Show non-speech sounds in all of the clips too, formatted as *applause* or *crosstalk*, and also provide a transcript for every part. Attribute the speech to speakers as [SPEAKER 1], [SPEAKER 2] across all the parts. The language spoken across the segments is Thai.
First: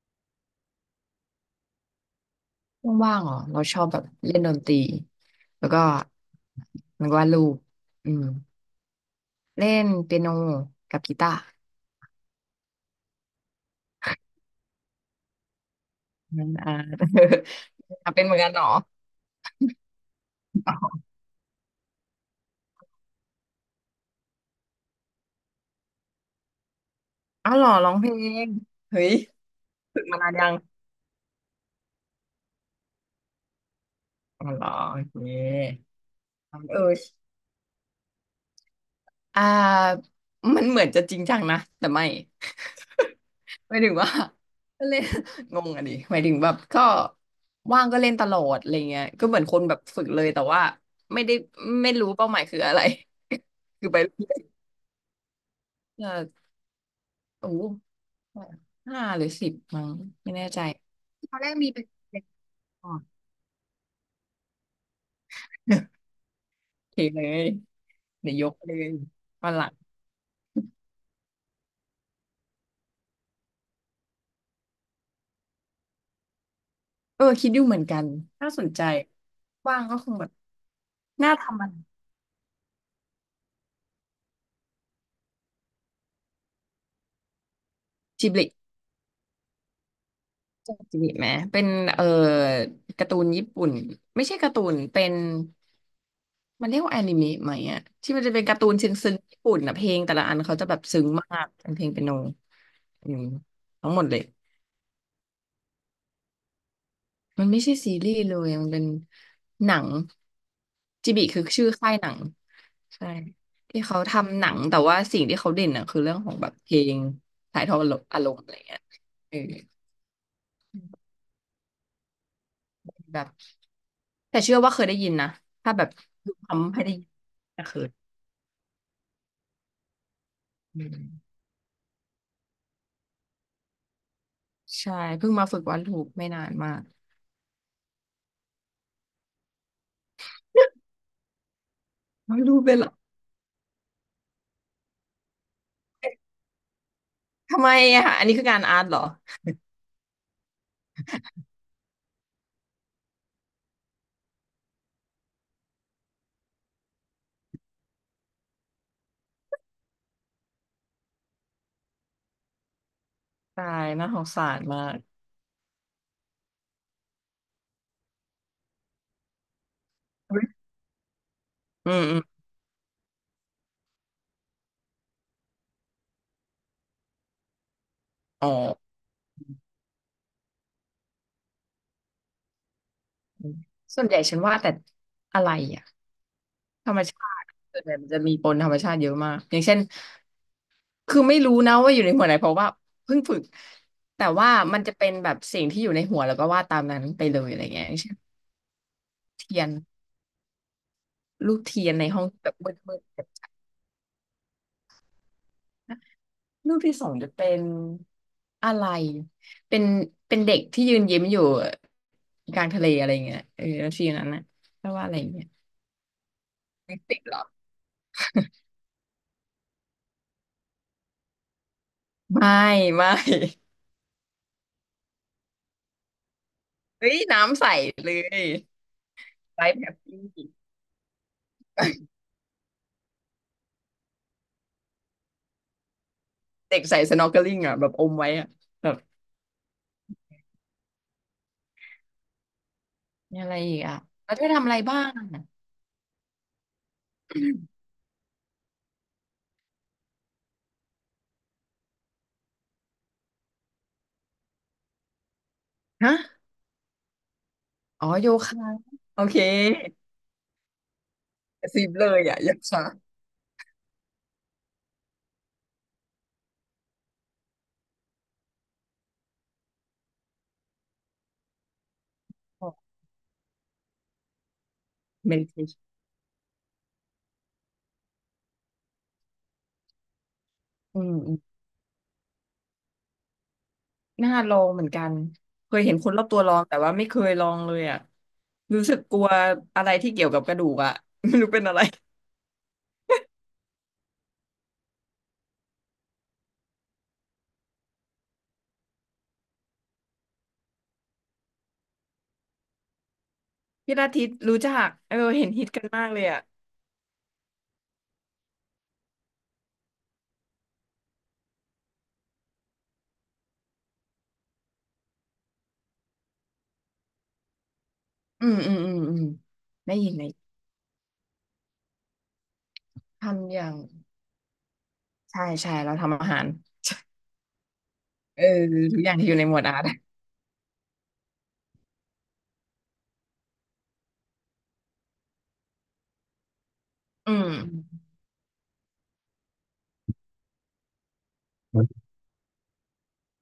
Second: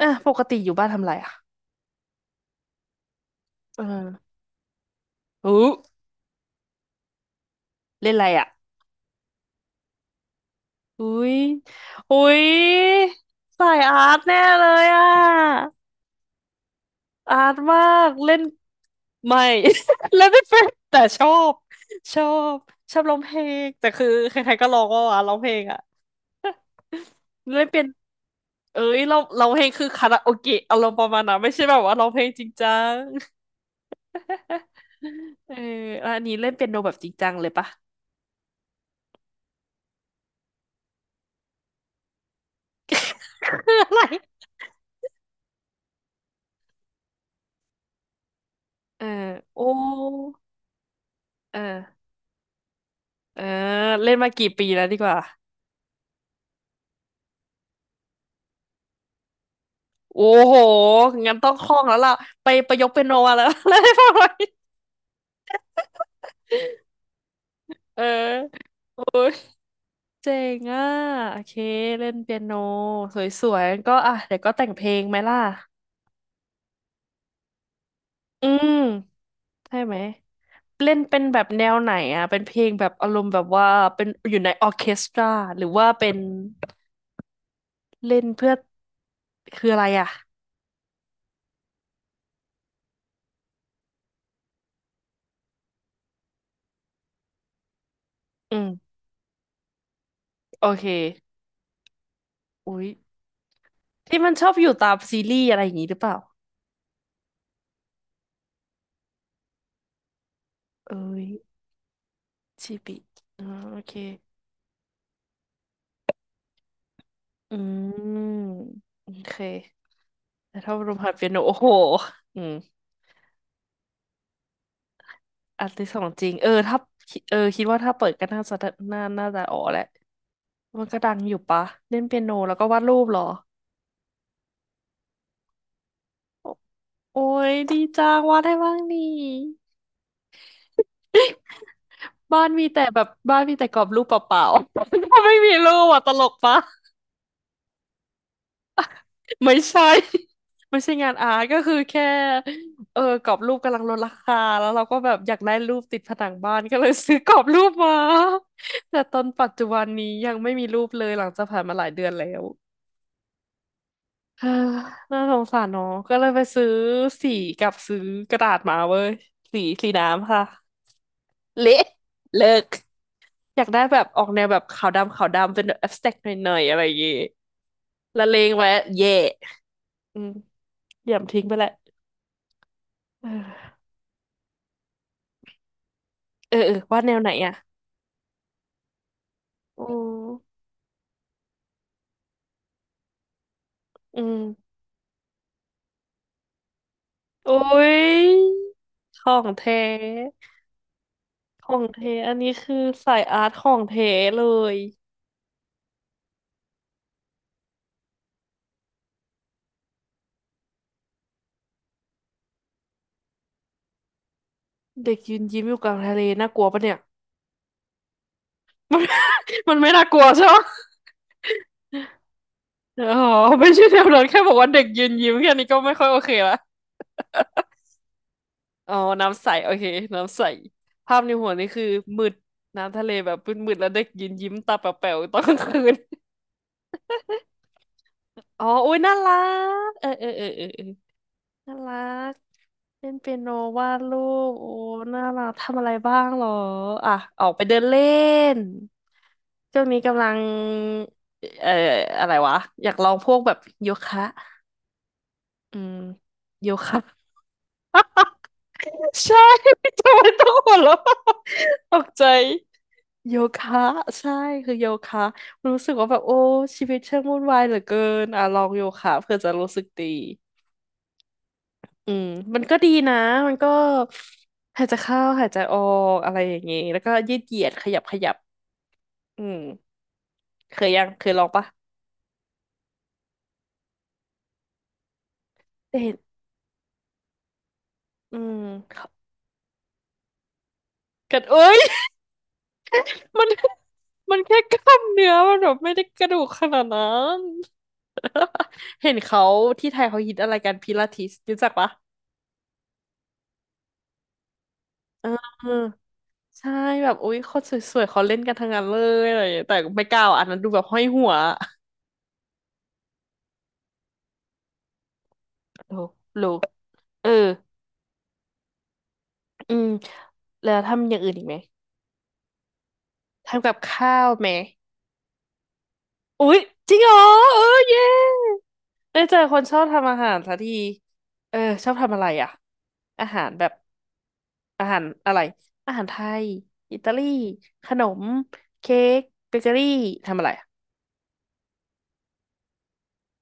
[SPEAKER 1] อ่ะปกติอยู่บ้านทำอะไรอ่ะ
[SPEAKER 2] ว่างๆเหรอ เราช
[SPEAKER 1] เ
[SPEAKER 2] อบแบบ
[SPEAKER 1] ออ
[SPEAKER 2] เล่นดนตรี
[SPEAKER 1] อู้
[SPEAKER 2] แล้วก็มันวาดรูป
[SPEAKER 1] เล่
[SPEAKER 2] อื
[SPEAKER 1] นอะ
[SPEAKER 2] ม
[SPEAKER 1] ไรอ่ะ
[SPEAKER 2] เล่นเปียโนกับ
[SPEAKER 1] อุ้
[SPEAKER 2] กีตา
[SPEAKER 1] ย
[SPEAKER 2] ร์
[SPEAKER 1] อุ้ยสายอาร์ตแน่เลยอ่ะ
[SPEAKER 2] นั่นอ่า
[SPEAKER 1] อาร์ตมา
[SPEAKER 2] *laughs*
[SPEAKER 1] ก
[SPEAKER 2] อ่ะเป็นเห
[SPEAKER 1] เล่
[SPEAKER 2] มือน
[SPEAKER 1] น
[SPEAKER 2] กันเหรอ
[SPEAKER 1] ไม่ *laughs* เล่นไม่เป็น
[SPEAKER 2] อ๋
[SPEAKER 1] แต่
[SPEAKER 2] อ
[SPEAKER 1] ชอบชอบชอบร้องเพลงแต่คือใครๆก็ร้องว่าอ่ะร้องเพลงอ่ะ
[SPEAKER 2] อ้าว
[SPEAKER 1] เล่
[SPEAKER 2] เหร
[SPEAKER 1] น
[SPEAKER 2] อ
[SPEAKER 1] เป็น
[SPEAKER 2] ร้องเพลง
[SPEAKER 1] เอ้ย
[SPEAKER 2] เฮ้ย
[SPEAKER 1] เราเพลงคือ
[SPEAKER 2] ฝึก
[SPEAKER 1] คารา
[SPEAKER 2] มา
[SPEAKER 1] โอ
[SPEAKER 2] นานยัง
[SPEAKER 1] เกะอารมณ์ประมาณนั้นไม่ใช่แบบว่าร้องเพลงจริงจัง
[SPEAKER 2] อ๋อเหร
[SPEAKER 1] *laughs*
[SPEAKER 2] อโอเ
[SPEAKER 1] เออ
[SPEAKER 2] ค
[SPEAKER 1] แล้วอันนี้เล่น
[SPEAKER 2] เ
[SPEAKER 1] เปียโน
[SPEAKER 2] ออ
[SPEAKER 1] แบบจริงจังเลยปะ
[SPEAKER 2] อ่ามันเหมือนจะจริงจังนะแต่ไม่
[SPEAKER 1] *laughs* คือ
[SPEAKER 2] หมาย
[SPEAKER 1] *laughs*
[SPEAKER 2] ถึ
[SPEAKER 1] อะ
[SPEAKER 2] ง
[SPEAKER 1] ไร
[SPEAKER 2] ว่า *laughs* ก็เล่น *laughs* งงอ่ะดิหมายถึงแบบก็ว่างก็เล่นตลอดอะไรเงี้
[SPEAKER 1] เอ
[SPEAKER 2] ย
[SPEAKER 1] อ
[SPEAKER 2] ก็เหมือนคน
[SPEAKER 1] โอ้
[SPEAKER 2] แบบฝึกเลยแต่ว่าไม่ได้ไม่
[SPEAKER 1] เออ
[SPEAKER 2] รู้เป้าหมายคืออะไร
[SPEAKER 1] เออ
[SPEAKER 2] *laughs* คือไป
[SPEAKER 1] เล่นมา
[SPEAKER 2] เรื่อย
[SPEAKER 1] กี่ปีแล้วดีกว่า
[SPEAKER 2] ๆเออโอ้โห5 หรือ 10มั้ง
[SPEAKER 1] โอ้
[SPEAKER 2] ไม่แน่
[SPEAKER 1] โห
[SPEAKER 2] ใจ
[SPEAKER 1] งั้
[SPEAKER 2] ต
[SPEAKER 1] น
[SPEAKER 2] อนแร
[SPEAKER 1] ต้อง
[SPEAKER 2] ก
[SPEAKER 1] ค
[SPEAKER 2] มี
[SPEAKER 1] ล่อ
[SPEAKER 2] เป็
[SPEAKER 1] ง
[SPEAKER 2] น
[SPEAKER 1] แล้วล่ะ
[SPEAKER 2] เด็ก
[SPEAKER 1] ไปประย
[SPEAKER 2] ก่
[SPEAKER 1] ก
[SPEAKER 2] อ
[SPEAKER 1] เป็
[SPEAKER 2] น
[SPEAKER 1] นโนมาแล้ว *laughs* เล่นให้ฟังหน่อย
[SPEAKER 2] *laughs* โอเคเลย
[SPEAKER 1] เออ
[SPEAKER 2] เดี๋ยวยกเลย
[SPEAKER 1] โอ้ย
[SPEAKER 2] วันหลัง
[SPEAKER 1] เจ๋งอ่ะโอเคเล่นเปียโนสวยๆก็อ่ะเดี๋ยวก็แต่งเพลงไหมล่ะ
[SPEAKER 2] เออคิดอยู่เหมือนกัน
[SPEAKER 1] อื
[SPEAKER 2] ถ้าสน
[SPEAKER 1] ม
[SPEAKER 2] ใจ
[SPEAKER 1] ใช่
[SPEAKER 2] ว่าง
[SPEAKER 1] ไห
[SPEAKER 2] ก็
[SPEAKER 1] ม
[SPEAKER 2] คงแบบ
[SPEAKER 1] เล่นเป็น
[SPEAKER 2] น่า
[SPEAKER 1] แบบ
[SPEAKER 2] ทำ
[SPEAKER 1] แน
[SPEAKER 2] มัน
[SPEAKER 1] วไหนอ่ะเป็นเพลงแบบอารมณ์แบบว่าเป็นอยู่ในออร์เคสตราหรือว่าเป็นเล่น
[SPEAKER 2] จิบลิ
[SPEAKER 1] เพื่อคืออะไรอ่ะ
[SPEAKER 2] จาจิไหมเป็นเอ่อการ์ตูนญี่ปุ่นไม่ใช่การ์ตูนเป็นมันเรียกว่าแอนิเมะไหมอะที่มันจะเป็น
[SPEAKER 1] อื
[SPEAKER 2] การ์ตูนซึ้
[SPEAKER 1] ม
[SPEAKER 2] งซึ้งญี่ปุ่นอะเพลงแต่ละอันเขา
[SPEAKER 1] โอ
[SPEAKER 2] จะแบบ
[SPEAKER 1] เค
[SPEAKER 2] ซึ้งมากเป็นเพลงเปียโน
[SPEAKER 1] อุ๊ย
[SPEAKER 2] อืมทั้งหมดเล
[SPEAKER 1] ที่
[SPEAKER 2] ย
[SPEAKER 1] มันชอบอยู่ตามซีรีส์อะไรอย่างนี้หรือเปล่า
[SPEAKER 2] มันไม่ใช่ซีรีส์เลยมันเป็นหนัง
[SPEAKER 1] เอ้
[SPEAKER 2] จิบิ
[SPEAKER 1] ย
[SPEAKER 2] คือชื่อค่ายหนัง
[SPEAKER 1] ชิบิ
[SPEAKER 2] ใช่
[SPEAKER 1] อ๋อโอ
[SPEAKER 2] ที่
[SPEAKER 1] เค
[SPEAKER 2] เขาทำหนังแต่ว่าสิ่งที่เขาเด่นอะคือเรื่องของแบบเพลง
[SPEAKER 1] อื
[SPEAKER 2] ถ่ายทอดอา
[SPEAKER 1] ม
[SPEAKER 2] รมณ์อะไรเงี้ย
[SPEAKER 1] โอเค
[SPEAKER 2] เออ
[SPEAKER 1] แต่ถ้าลมหัดเปียโนโอ้โหอืม
[SPEAKER 2] แบบ แต่เชื่อว่าเคยได้ยินนะ
[SPEAKER 1] อัน
[SPEAKER 2] ถ้าแบ
[SPEAKER 1] ที่
[SPEAKER 2] บ
[SPEAKER 1] สองจริง เออ
[SPEAKER 2] ทำ
[SPEAKER 1] ถ้า
[SPEAKER 2] ให้ได้ยิน
[SPEAKER 1] เออคิ
[SPEAKER 2] จะ
[SPEAKER 1] ด
[SPEAKER 2] เค
[SPEAKER 1] ว่า
[SPEAKER 2] ย
[SPEAKER 1] ถ้าเปิดก็น่าจะน่าจะอ๋อแหละ
[SPEAKER 2] อื
[SPEAKER 1] มันก็ดังอ
[SPEAKER 2] ม
[SPEAKER 1] ยู่ปะเล่นเปียโนแล้วก็วาดรูปเหรอ
[SPEAKER 2] ใช่เพิ่งมาฝึกวาดรูปไม่นา
[SPEAKER 1] โอ
[SPEAKER 2] นมาก
[SPEAKER 1] โอ้ยดีจังวาดได้บ้างนี่
[SPEAKER 2] *laughs*
[SPEAKER 1] *laughs*
[SPEAKER 2] วาด
[SPEAKER 1] บ้าน
[SPEAKER 2] รูป
[SPEAKER 1] มี
[SPEAKER 2] เป็น
[SPEAKER 1] แต่
[SPEAKER 2] เหรอ
[SPEAKER 1] แบบบ้านมีแต่กรอบรูปเปล่าๆ *laughs* ไม่มีรูปอ่ะตลกปะ
[SPEAKER 2] ทำไมอะอันนี้คืองานอาร์ตเหรอ
[SPEAKER 1] ไม่ใช่ *laughs* ไม่ใช่งานอาร์ตก็คือแค่เออกรอบรูปกำลังลดราคาแล้วเราก็แบบอยากได้รูปติดผนังบ้านก็เลยซื้อกรอบรูปมา *laughs* แต่ตอนปัจจุบันนี้ยังไม่มีรูปเลยหลังจากผ่านมาหลายเดือนแล้ว
[SPEAKER 2] ตายน่าสง
[SPEAKER 1] *sighs*
[SPEAKER 2] สา
[SPEAKER 1] เฮ้อ
[SPEAKER 2] รมาก
[SPEAKER 1] น่าสงสารเนาะก็เลยไปซื้อสีกับซื้อกระดาษมาเว้ยสีสีน้ำค่ะเละ
[SPEAKER 2] อืมอืม
[SPEAKER 1] เลิกอยากได้แบบออกแนวแบบขาวดำขาวดำเป็นแบบ abstract หน่อยๆอะไรอย่างงี้ละเล
[SPEAKER 2] อ๋อ
[SPEAKER 1] งไว้เย่อืมเหยี่ยมทิ้งไปแหละ *sighs*
[SPEAKER 2] อืม
[SPEAKER 1] เออ
[SPEAKER 2] ส่วนใหญ่ฉันวาดแต่อะไรอะ
[SPEAKER 1] เออเออ
[SPEAKER 2] ธร
[SPEAKER 1] วา
[SPEAKER 2] รม
[SPEAKER 1] ดแนวไหน
[SPEAKER 2] ชาติ
[SPEAKER 1] อ่ะ
[SPEAKER 2] ส่วนใหญ่มันจะมีปนธรรมชาติเยอะมากอย่างเช่น
[SPEAKER 1] อืม
[SPEAKER 2] คือไม่รู้นะว่าอยู่ในหัวไหนเพราะว่าเพิ่งฝึก
[SPEAKER 1] อื
[SPEAKER 2] แต่
[SPEAKER 1] ม
[SPEAKER 2] ว่ามันจะเป็นแบบสิ่งที่อยู่ในหัวแล้วก็วาดตามนั้นไปเลย
[SPEAKER 1] โอ้
[SPEAKER 2] อะไรเงี้ยอย่างเช่น
[SPEAKER 1] ยของ
[SPEAKER 2] เทียน
[SPEAKER 1] แท้
[SPEAKER 2] รูป
[SPEAKER 1] ขอ
[SPEAKER 2] เที
[SPEAKER 1] ง
[SPEAKER 2] ยนใน
[SPEAKER 1] แท้
[SPEAKER 2] ห้อง
[SPEAKER 1] อัน
[SPEAKER 2] แบ
[SPEAKER 1] นี้
[SPEAKER 2] บมื
[SPEAKER 1] คือ
[SPEAKER 2] ด
[SPEAKER 1] สายอาร์ตของแท้เลย
[SPEAKER 2] รูปที่สองจะเป็นอะไร เป็นเป็นเด็กที่ยืนยิ้มอยู่กลางทะเลอะไรอย่างเงี้ยเออแล้วทีนั้นนะแปลว่าอะ
[SPEAKER 1] เด็
[SPEAKER 2] ไร
[SPEAKER 1] กยืน
[SPEAKER 2] เงี้ย
[SPEAKER 1] ยิ้มอยู่กลางทะเลน่ากลัวปะเนี่ย
[SPEAKER 2] ติดหรอ
[SPEAKER 1] มัน *laughs* มันไม่น่ากลัวใช่ไหม
[SPEAKER 2] ไม่
[SPEAKER 1] อ๋อ
[SPEAKER 2] ไม่
[SPEAKER 1] ไม่ใช่แนวนั้นแค่บอกว่าเด็กยืนยิ้มแค่นี้ก็ไม่ค่อยโอเคละ
[SPEAKER 2] เฮ้ยน้ำใสเลย
[SPEAKER 1] อ๋อน้ำใส
[SPEAKER 2] ไล
[SPEAKER 1] โอ
[SPEAKER 2] ฟ์
[SPEAKER 1] เค
[SPEAKER 2] แฮปปี้
[SPEAKER 1] น้ำใสภาพในหัวนี่คือมืดน้ำทะเลแบบมืดๆแล้วเด็กยืนยิ้มตาแป๋วๆตอนกลางคืน
[SPEAKER 2] เด็กใส่สน็อกเกิลิ่งอ่ะแบบอมไว้อ่ะ
[SPEAKER 1] อ๋อ
[SPEAKER 2] แบ
[SPEAKER 1] โอ้
[SPEAKER 2] บ
[SPEAKER 1] ยน่ารัก เออเออเออเออเออ น่ารักเล่นเปีย
[SPEAKER 2] มี
[SPEAKER 1] โน
[SPEAKER 2] อะไรอีก
[SPEAKER 1] วา
[SPEAKER 2] อ่ะ
[SPEAKER 1] ดรู
[SPEAKER 2] แล้วเธอ
[SPEAKER 1] ป
[SPEAKER 2] ทำ
[SPEAKER 1] โอ้
[SPEAKER 2] อะไรบ้า
[SPEAKER 1] น่า
[SPEAKER 2] ง
[SPEAKER 1] รักทำอะไรบ้างเหรออ่ะออกไปเดินเล่นช่วงนี้กำลังเอ่ออะไรวะอยากลองพวกแบบโยคะอืม
[SPEAKER 2] *coughs* ฮะ
[SPEAKER 1] โยคะ
[SPEAKER 2] อ๋อโยคะ
[SPEAKER 1] *laughs*
[SPEAKER 2] โอ
[SPEAKER 1] ใช่
[SPEAKER 2] เค
[SPEAKER 1] *laughs* ทำไมต้องหัวเราะ
[SPEAKER 2] สิบ
[SPEAKER 1] ต
[SPEAKER 2] เล
[SPEAKER 1] ก
[SPEAKER 2] ย
[SPEAKER 1] ใจ
[SPEAKER 2] อ่ะโยคะ
[SPEAKER 1] โยคะใช่คือโยคะรู้สึกว่าแบบโอ้ชีวิตช่างวุ่นวายเหลือเกินอ่ะลองโยคะเพื่อจะรู้สึกดี อืมมันก็ดีนะมันก็หายใจเข้า
[SPEAKER 2] เม
[SPEAKER 1] หา
[SPEAKER 2] ดิ
[SPEAKER 1] ย
[SPEAKER 2] เท
[SPEAKER 1] ใจออ
[SPEAKER 2] ชื
[SPEAKER 1] กอะไรอย่างงี้แล้วก็ยืดเหยียดขยับขยับอืมเคย
[SPEAKER 2] มอื
[SPEAKER 1] ยังเคย
[SPEAKER 2] ม
[SPEAKER 1] ลองปะ
[SPEAKER 2] น่าลองเหมือนกันเคยเห็นค
[SPEAKER 1] เห็
[SPEAKER 2] น
[SPEAKER 1] น
[SPEAKER 2] รอบตัวลองแต่ว่าไม่เคยลองเลยอ่ะ
[SPEAKER 1] อืม
[SPEAKER 2] รู้สึกกลัวอะไรที่เกี่ยวกับกระดูกอ่ะ *laughs* ไม่
[SPEAKER 1] กัด
[SPEAKER 2] รู้เป็น
[SPEAKER 1] เอ้
[SPEAKER 2] อะ
[SPEAKER 1] ย
[SPEAKER 2] ไร
[SPEAKER 1] *laughs* มันมันแค่กล้ามเนื้อมันแบบไม่ได้กระดูกขนาดนั้น *laughs* เห็นเขาที่ไทยเขาฮิตอะไรกันพิลาทิสรู้จักปะ
[SPEAKER 2] พิลาทิสรู้จักเออ
[SPEAKER 1] เอ
[SPEAKER 2] เห็
[SPEAKER 1] อ
[SPEAKER 2] นฮิตกันมากเลยอ่ะ
[SPEAKER 1] ใช่แบบอุ๊ยคนสวยๆเขาเล่นกันทั้งนั้นเลยอะไรอย่างเงี้ยแต่ไม่กล้าอ่ะอันนั้นดูแบบห้อยหัวรู้รู้เออ
[SPEAKER 2] อืมอืมอืมอืม
[SPEAKER 1] อืม
[SPEAKER 2] ได้ยินไหม
[SPEAKER 1] แล้วทำอย่างอื่นอีกไหม
[SPEAKER 2] ทำอ
[SPEAKER 1] ทำ
[SPEAKER 2] ย่า
[SPEAKER 1] กั
[SPEAKER 2] ง
[SPEAKER 1] บข้าวไหม
[SPEAKER 2] ใช่ใช่เราทำอาหาร
[SPEAKER 1] อุ๊ยจริงเหรอเออเย้
[SPEAKER 2] เออทุกอย่าง
[SPEAKER 1] ได้
[SPEAKER 2] ที่อ
[SPEAKER 1] เจ
[SPEAKER 2] ยู่
[SPEAKER 1] อ
[SPEAKER 2] ในห
[SPEAKER 1] ค
[SPEAKER 2] มว
[SPEAKER 1] น
[SPEAKER 2] ด
[SPEAKER 1] ช
[SPEAKER 2] อา
[SPEAKER 1] อ
[SPEAKER 2] ร์
[SPEAKER 1] บ
[SPEAKER 2] ต *laughs*
[SPEAKER 1] ทำอาหารสักทีเออชอบทำอะไรอ่ะอาหารแบบอาหารอะไรอาหารไทยอิตาลี
[SPEAKER 2] อื
[SPEAKER 1] ข
[SPEAKER 2] ม
[SPEAKER 1] นมเค้กเบเกอรี่ทำอะไรอะ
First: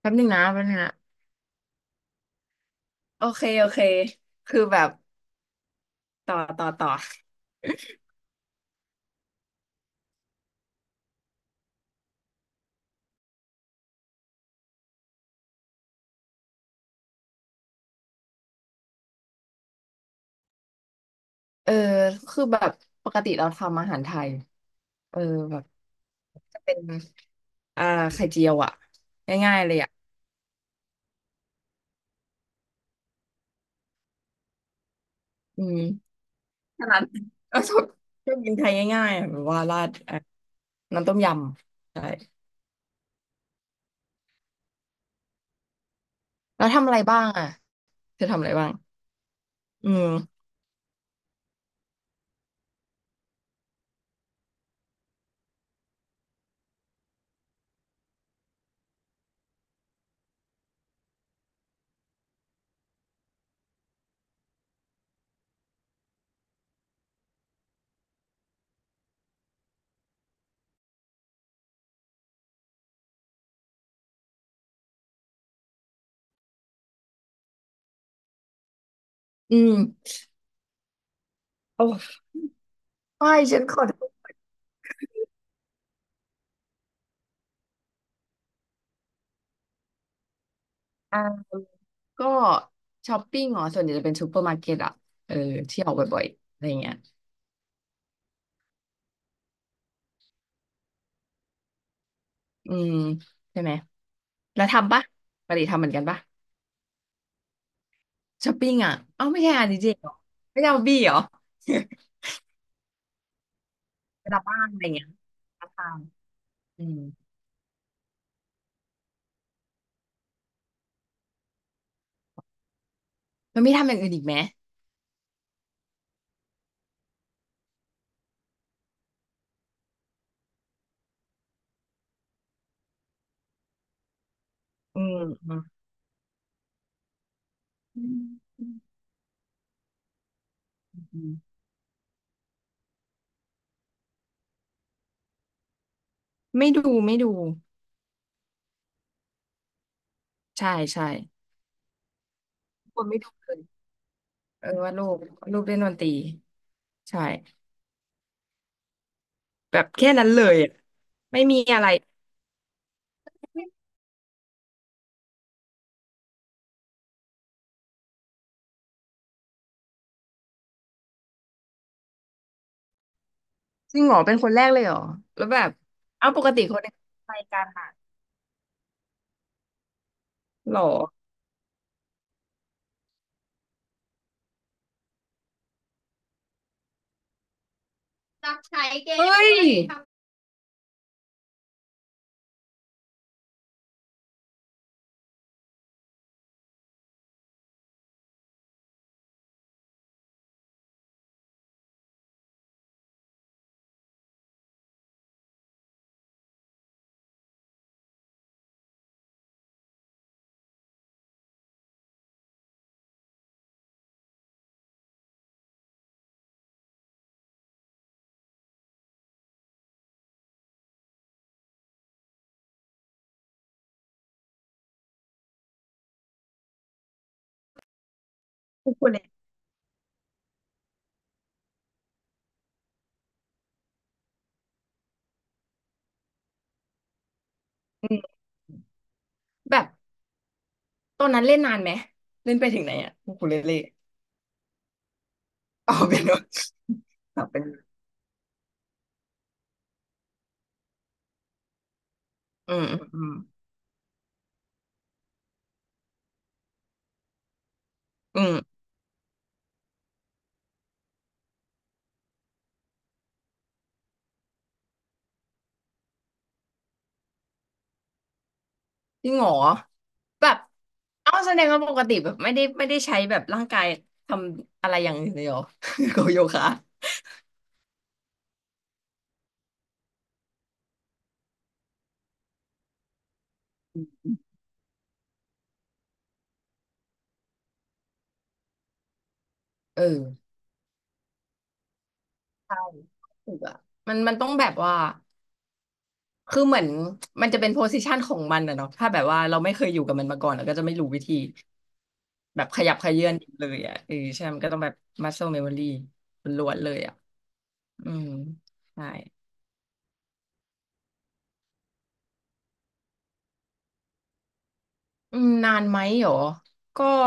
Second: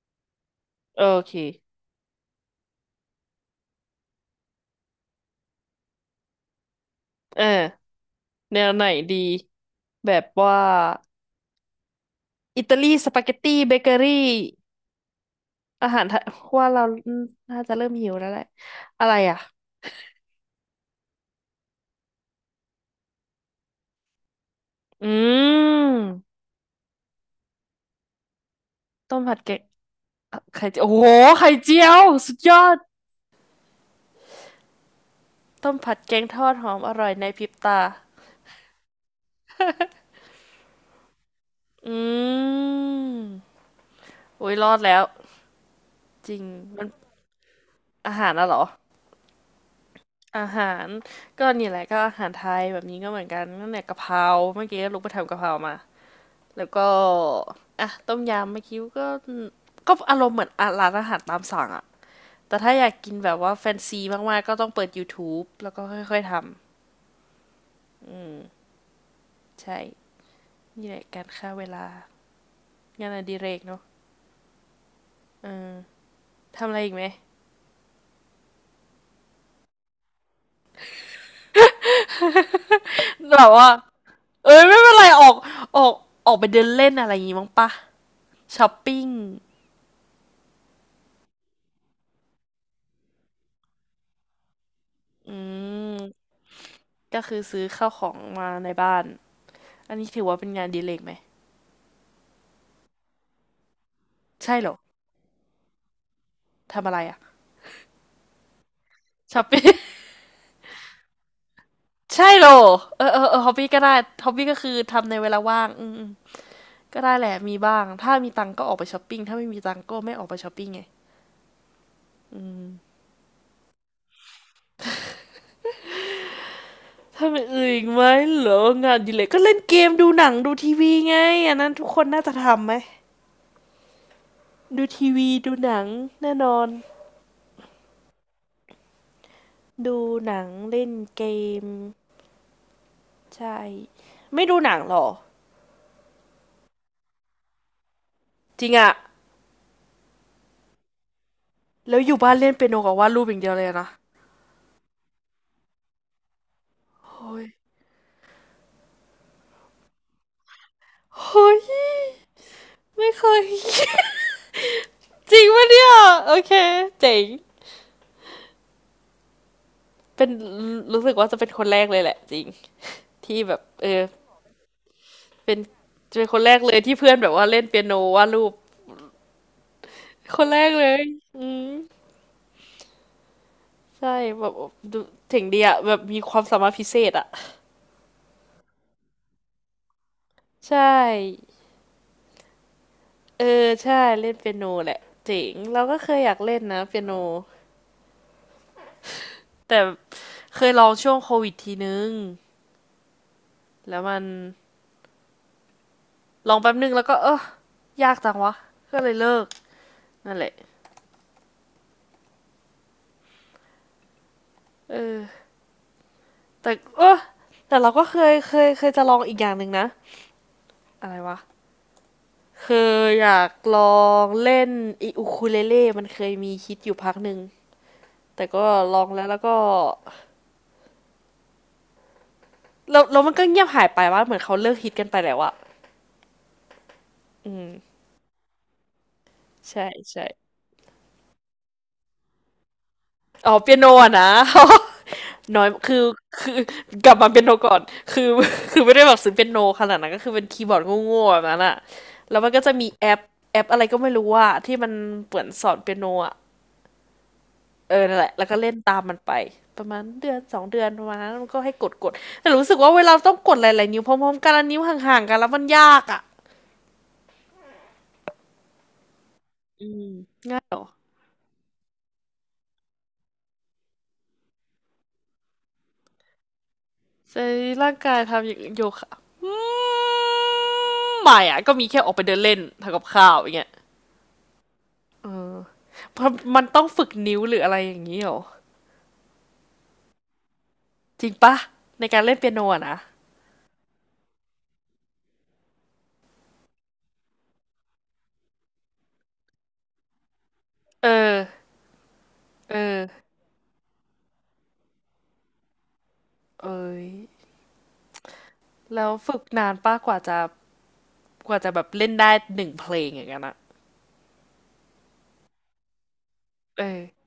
[SPEAKER 2] แป๊บนึงนะแป๊บนึงนะ
[SPEAKER 1] โอเค
[SPEAKER 2] โอเคโอเคคือแบบต่อต่อต่อ
[SPEAKER 1] เออแนวไหนดีแบบว่าอิตาลีสปาเกตตี้เบเกอรี่อาหารไทยว่าเราน่าจะเริ่มหิวแล้วแหละอะไรอ่ะ
[SPEAKER 2] *laughs* เออคือแบบปกติเราทำอาหารไทย
[SPEAKER 1] อื
[SPEAKER 2] เออแบบ
[SPEAKER 1] ม
[SPEAKER 2] จะเป็น อ่าไข่เจียวอ่ะ
[SPEAKER 1] ต้มผัดแก
[SPEAKER 2] ง่าย
[SPEAKER 1] ง
[SPEAKER 2] ๆเลยอ่ะ
[SPEAKER 1] ไข่เจียวโอ้โหไข่เจียวสุดยอด
[SPEAKER 2] อื
[SPEAKER 1] ต้ม
[SPEAKER 2] ม
[SPEAKER 1] ผัดแกงทอดหอม
[SPEAKER 2] แค่
[SPEAKER 1] อ
[SPEAKER 2] นั้น
[SPEAKER 1] ร่อยในพริ
[SPEAKER 2] *laughs*
[SPEAKER 1] บ
[SPEAKER 2] ก็ชอ
[SPEAKER 1] ตา
[SPEAKER 2] บชอบกินไทยง่ายๆอะแบบว่าราดอ่ะน้ำต้มย
[SPEAKER 1] อ
[SPEAKER 2] ำใช่
[SPEAKER 1] ืมโอ้ยรอดแล้วจริง
[SPEAKER 2] แล้ว
[SPEAKER 1] มัน
[SPEAKER 2] ทำอะไรบ้างอ่ะ
[SPEAKER 1] อา
[SPEAKER 2] เธอ
[SPEAKER 1] หาร
[SPEAKER 2] ทำอะ
[SPEAKER 1] อะ
[SPEAKER 2] ไร
[SPEAKER 1] เหรอ
[SPEAKER 2] บ้างอืม
[SPEAKER 1] อาหาร ก็นี่แหละก็อาหารไทยแบบนี้ก็เหมือนกันนั่นแหละกะเพราเมื่อกี้ลุกไปทำกะเพรามา แล้วก็ อ่ะต้มยำเมื่อกี้ก็ ก็อารมณ์เหมือนอร้านอาหารตามสั่งอะแต่ถ้าอยากกินแบบว่าแฟนซีมากๆก็ต้องเปิด YouTube แล้วก็ค่อยๆทำอืมใช่นี่แหละการฆ่าเวลางานอดิเรกเนาะ เออทำอะไรอีกไหม
[SPEAKER 2] อืมโอ้ไม่
[SPEAKER 1] แบบ
[SPEAKER 2] ฉัน
[SPEAKER 1] ว่า
[SPEAKER 2] ขอโทษ
[SPEAKER 1] เอ้ยไม่เป็นไรออกออกออกไปเดินเล่นอะไรอย่างงี้มั้งปะช้อปปิ้ง
[SPEAKER 2] อ่าก็ช้อปปิ้งเหรอส่วนใหญ่จะเป็นซูเปอร์มาร์เก็ตอ่ะ
[SPEAKER 1] อื
[SPEAKER 2] เออเที่ยวบ่อย
[SPEAKER 1] ม
[SPEAKER 2] ๆอะไรเงี้ย
[SPEAKER 1] ก็คือซื้อข้าวของมาในบ้านอันนี้ถือว่าเป็นงานอดีเลกไหม
[SPEAKER 2] อืมใช่ไหม
[SPEAKER 1] ใช่
[SPEAKER 2] แล้ว
[SPEAKER 1] เหรอ
[SPEAKER 2] ทำปะปกติทำเหมือนกันปะ
[SPEAKER 1] ทำอะไรอะ
[SPEAKER 2] ช้อปปิ้งอ่ะเอ้า
[SPEAKER 1] ช้
[SPEAKER 2] ไม่
[SPEAKER 1] อป
[SPEAKER 2] ใช่
[SPEAKER 1] ปิ้ง
[SPEAKER 2] อาร์ดีเจเหรอไม่ใช่บอบบี้เหรอ
[SPEAKER 1] *laughs*
[SPEAKER 2] *laughs*
[SPEAKER 1] ใช่เหรอเออฮอบบี้ก็ได้ฮ
[SPEAKER 2] เว
[SPEAKER 1] อบ
[SPEAKER 2] ลา
[SPEAKER 1] บี้ก็
[SPEAKER 2] บ้าน
[SPEAKER 1] คือ
[SPEAKER 2] อะไรเงี้ย
[SPEAKER 1] ทำในเวลาว่าง
[SPEAKER 2] ท
[SPEAKER 1] อืมอืม
[SPEAKER 2] ำอืม
[SPEAKER 1] ก็ได้แหละมีบ้างถ้ามีตังค์ก็ออกไปช้อปปิ้งถ้าไม่มีตังค์ก็ไม่ออกไปช้อปปิ้งไงอืม
[SPEAKER 2] มันไม่ทำอย่างอื่นอีกไหม
[SPEAKER 1] ทำอย่างอื่นอีกไหมเหรองานอดีเลกก็เล่นเกมดูหนังดูทีวีไงอันนั้นทุกคนน่าจะทำไหม ดู
[SPEAKER 2] อื
[SPEAKER 1] ที
[SPEAKER 2] ม
[SPEAKER 1] วี
[SPEAKER 2] อื
[SPEAKER 1] ดู
[SPEAKER 2] ม
[SPEAKER 1] หนังแน่นอน
[SPEAKER 2] อืม
[SPEAKER 1] ดูหนังเล่นเก
[SPEAKER 2] อืม
[SPEAKER 1] มใช่ไม่ดูหนังหรอ
[SPEAKER 2] ไม่ดูไม่ดู
[SPEAKER 1] จริงอะ
[SPEAKER 2] ใช่ใช่
[SPEAKER 1] แล้วอยู่บ้านเล่นเปียโนกับ
[SPEAKER 2] ค
[SPEAKER 1] วา
[SPEAKER 2] น
[SPEAKER 1] ด
[SPEAKER 2] ไม่
[SPEAKER 1] รูป
[SPEAKER 2] ดู
[SPEAKER 1] อย่างเดี
[SPEAKER 2] เล
[SPEAKER 1] ยว
[SPEAKER 2] ย
[SPEAKER 1] เลยนะ
[SPEAKER 2] เออว่าดรูปรูปเล่นดนตรีใช่
[SPEAKER 1] เฮ้ย
[SPEAKER 2] แบบแค่นั้นเลยอะไม่
[SPEAKER 1] เฮ้
[SPEAKER 2] มี
[SPEAKER 1] ย
[SPEAKER 2] อะไร
[SPEAKER 1] ไม่เคย *laughs* จริงปะเนี่ยโอเคเจ๋งเป็นรู้สึกว่าจะเป็นคนแรกเลยแหละจริงที่แบบเอ
[SPEAKER 2] จ
[SPEAKER 1] อ
[SPEAKER 2] ริงเหรอเป็นคนแรกเลยเหรอแล้ว
[SPEAKER 1] เป็น
[SPEAKER 2] แบบ
[SPEAKER 1] เป็น
[SPEAKER 2] เอา
[SPEAKER 1] ค
[SPEAKER 2] ป
[SPEAKER 1] น
[SPEAKER 2] ก
[SPEAKER 1] แรก
[SPEAKER 2] ติ
[SPEAKER 1] เล
[SPEAKER 2] ค
[SPEAKER 1] ย
[SPEAKER 2] นใน
[SPEAKER 1] ที่เพื่อนแบ
[SPEAKER 2] ไป
[SPEAKER 1] บว่า
[SPEAKER 2] กั
[SPEAKER 1] เล่น
[SPEAKER 2] น
[SPEAKER 1] เปียโน
[SPEAKER 2] ค่ะ
[SPEAKER 1] วาดรูปคนแรก
[SPEAKER 2] หรอ
[SPEAKER 1] เลยอืมใช่แบบดูถึงดีอะแบบมีความสามารถพิเศษอะ
[SPEAKER 2] รับใช้เกมเฮ้มยอะ
[SPEAKER 1] ใช่ เออใช่เล่นเปียโนแหละเจ๋งเราก็เคยอยากเล่นนะเปียโนแต่เคยลองช่วงโควิดทีนึงแล้วมันลองแป๊บนึงแล้วก็เออยากจังวะก็เลยเลิกนั่นแหละเออแต่เออแต่เราก็เคยจะลองอีกอย่างหนึ่งนะอะไรวะเคยอยากลองเล่นอีอูคูเลเล่มันเคยมีฮิตอยู่พักหนึ่งแต่ก็
[SPEAKER 2] ุ
[SPEAKER 1] ล
[SPEAKER 2] ค
[SPEAKER 1] อง
[SPEAKER 2] นเล
[SPEAKER 1] แล้
[SPEAKER 2] น
[SPEAKER 1] วแล้วก็แล้วมันก็เงียบหายไปว่าเหมือนเขาเลิกฮิตกันไปแล้วอะอืม
[SPEAKER 2] อื่
[SPEAKER 1] ใช่
[SPEAKER 2] แบบ
[SPEAKER 1] ใช่
[SPEAKER 2] ตอนนั้นเล่นนานไหมเล่นไปถึงไหนอ่ะกุคู
[SPEAKER 1] อ๋อ
[SPEAKER 2] เลน
[SPEAKER 1] เปี
[SPEAKER 2] เล่
[SPEAKER 1] ยโนอะนะ *laughs* น้อย
[SPEAKER 2] อ๋อ
[SPEAKER 1] คือ
[SPEAKER 2] เป็นว่า
[SPEAKER 1] คือกลับมา
[SPEAKER 2] ต
[SPEAKER 1] เปี
[SPEAKER 2] อ
[SPEAKER 1] ย
[SPEAKER 2] บ
[SPEAKER 1] โน
[SPEAKER 2] เป็น
[SPEAKER 1] ก่อนคือ *laughs* คือไม่ได้แบบซื้อเปียโนขนาดนั้นก็คือเป็นคีย์บอร์ดโง่ๆแบบนั้นอะแล้วมันก็จะ
[SPEAKER 2] อืม
[SPEAKER 1] มี
[SPEAKER 2] อืม
[SPEAKER 1] แอ
[SPEAKER 2] อื
[SPEAKER 1] ป
[SPEAKER 2] ม
[SPEAKER 1] แอปอะไรก็ไม่รู้ว่าที่มันเปิดสอนเปียโนอะเออนั่นแหละ
[SPEAKER 2] อื
[SPEAKER 1] แล้วก็เล่น
[SPEAKER 2] ม
[SPEAKER 1] ตามมันไปประมาณเดือนสองเดือนประมาณนั้นมันก็ให้กดกดแต่รู้สึกว่าเวลาต้องกดหลายๆนิ้วพร้อมๆกันแล้วนิ้วห่างๆกันแล้วมันยากอะ
[SPEAKER 2] จริงเหรอ
[SPEAKER 1] อื
[SPEAKER 2] แบ
[SPEAKER 1] ม
[SPEAKER 2] บ เอ้าแสดงว่าปกติแบบไม่ได้ใช้แบบร่างกายทำอะไรอย่างอื่นเลยเหรอ *laughs* กับโยคะ
[SPEAKER 1] ใช้ร่างกายทำโยคะอืมไม่อะก็มีแค่ออกไปเดินเล่นทำกับข้าวอย่างเงี้ย เออเพราะมันต้องฝึกนิ้วหรืออะไรอย่างนี้เหรอ
[SPEAKER 2] เออ
[SPEAKER 1] จริงปะในการเล่นเปียโน
[SPEAKER 2] ใช่
[SPEAKER 1] อะนะ
[SPEAKER 2] ถูกอะมันต้องแบบว่าคือเหมือนมันจะเป็นโพซิชันของมันอะเนาะถ้าแบบว่าเราไม่เคยอยู่กับมันมาก่อนเราก็จะไม่
[SPEAKER 1] เอ
[SPEAKER 2] รู้วิธี
[SPEAKER 1] อ
[SPEAKER 2] แบบ
[SPEAKER 1] เ
[SPEAKER 2] ขยับเขยื้
[SPEAKER 1] ออ
[SPEAKER 2] อนเลยอะเออใช่มันก็ต้องแบบ muscle memory ล้วนๆเล
[SPEAKER 1] เอ้
[SPEAKER 2] ย
[SPEAKER 1] ย
[SPEAKER 2] อะอืมใช่
[SPEAKER 1] แล้วฝึกนานปะกว่าจะกว่าจะแบบเล่นได้หนึ่งเพลงอย่างนั้นอะ
[SPEAKER 2] อืมนานไหมเหรอก็
[SPEAKER 1] เออ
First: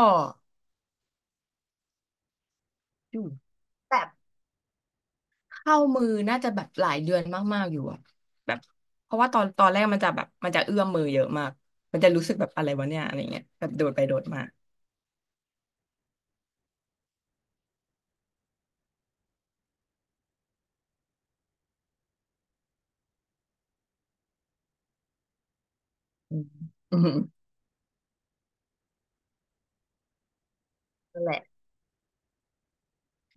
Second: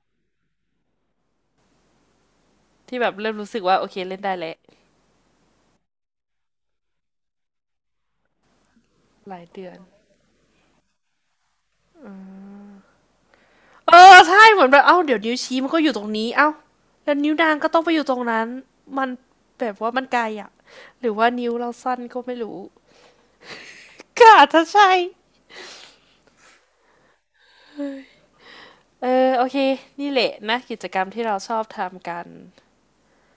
[SPEAKER 1] ที่แบบ
[SPEAKER 2] อยู่
[SPEAKER 1] เริ่มรู้สึกว่าโอ
[SPEAKER 2] แบ
[SPEAKER 1] เค
[SPEAKER 2] บ
[SPEAKER 1] เล่นได้แล้ว
[SPEAKER 2] เข้ามือน่าจะแบบหลายเดือนมาก ๆ อยู่อะแบบเพราะว่า
[SPEAKER 1] ห
[SPEAKER 2] ต
[SPEAKER 1] ลา
[SPEAKER 2] อ
[SPEAKER 1] ย
[SPEAKER 2] นต
[SPEAKER 1] เดื
[SPEAKER 2] อน
[SPEAKER 1] อ
[SPEAKER 2] แร
[SPEAKER 1] น
[SPEAKER 2] กมันจะแบบมันจะเอื้อมมือเยอะมากมันจะรู้สึกแบบอะไรวะเนี่ยอะไรเงี้ยแบบโด
[SPEAKER 1] เอ
[SPEAKER 2] ดไปโด
[SPEAKER 1] อ
[SPEAKER 2] ดมา
[SPEAKER 1] ใช่เหมือนแบบเอ้าเดี๋ยวนิ้วชี้มันก็อยู่ตรงนี้ เอ้าแล้วนิ้วนางก็ต้องไปอยู่ตรงนั้นมันแบบว่ามันไกลอะหรือว่านิ้วเราสั้นก็ไม่รู้ก็อาจจะใช่
[SPEAKER 2] อืมอืม
[SPEAKER 1] เออโอเคนี่แหละนะกิจกรรม
[SPEAKER 2] นั่
[SPEAKER 1] ที่
[SPEAKER 2] นแห
[SPEAKER 1] เรา
[SPEAKER 2] ละ
[SPEAKER 1] ชอบทำกัน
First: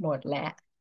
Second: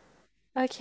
[SPEAKER 2] หมดแล้ว
[SPEAKER 1] โอเค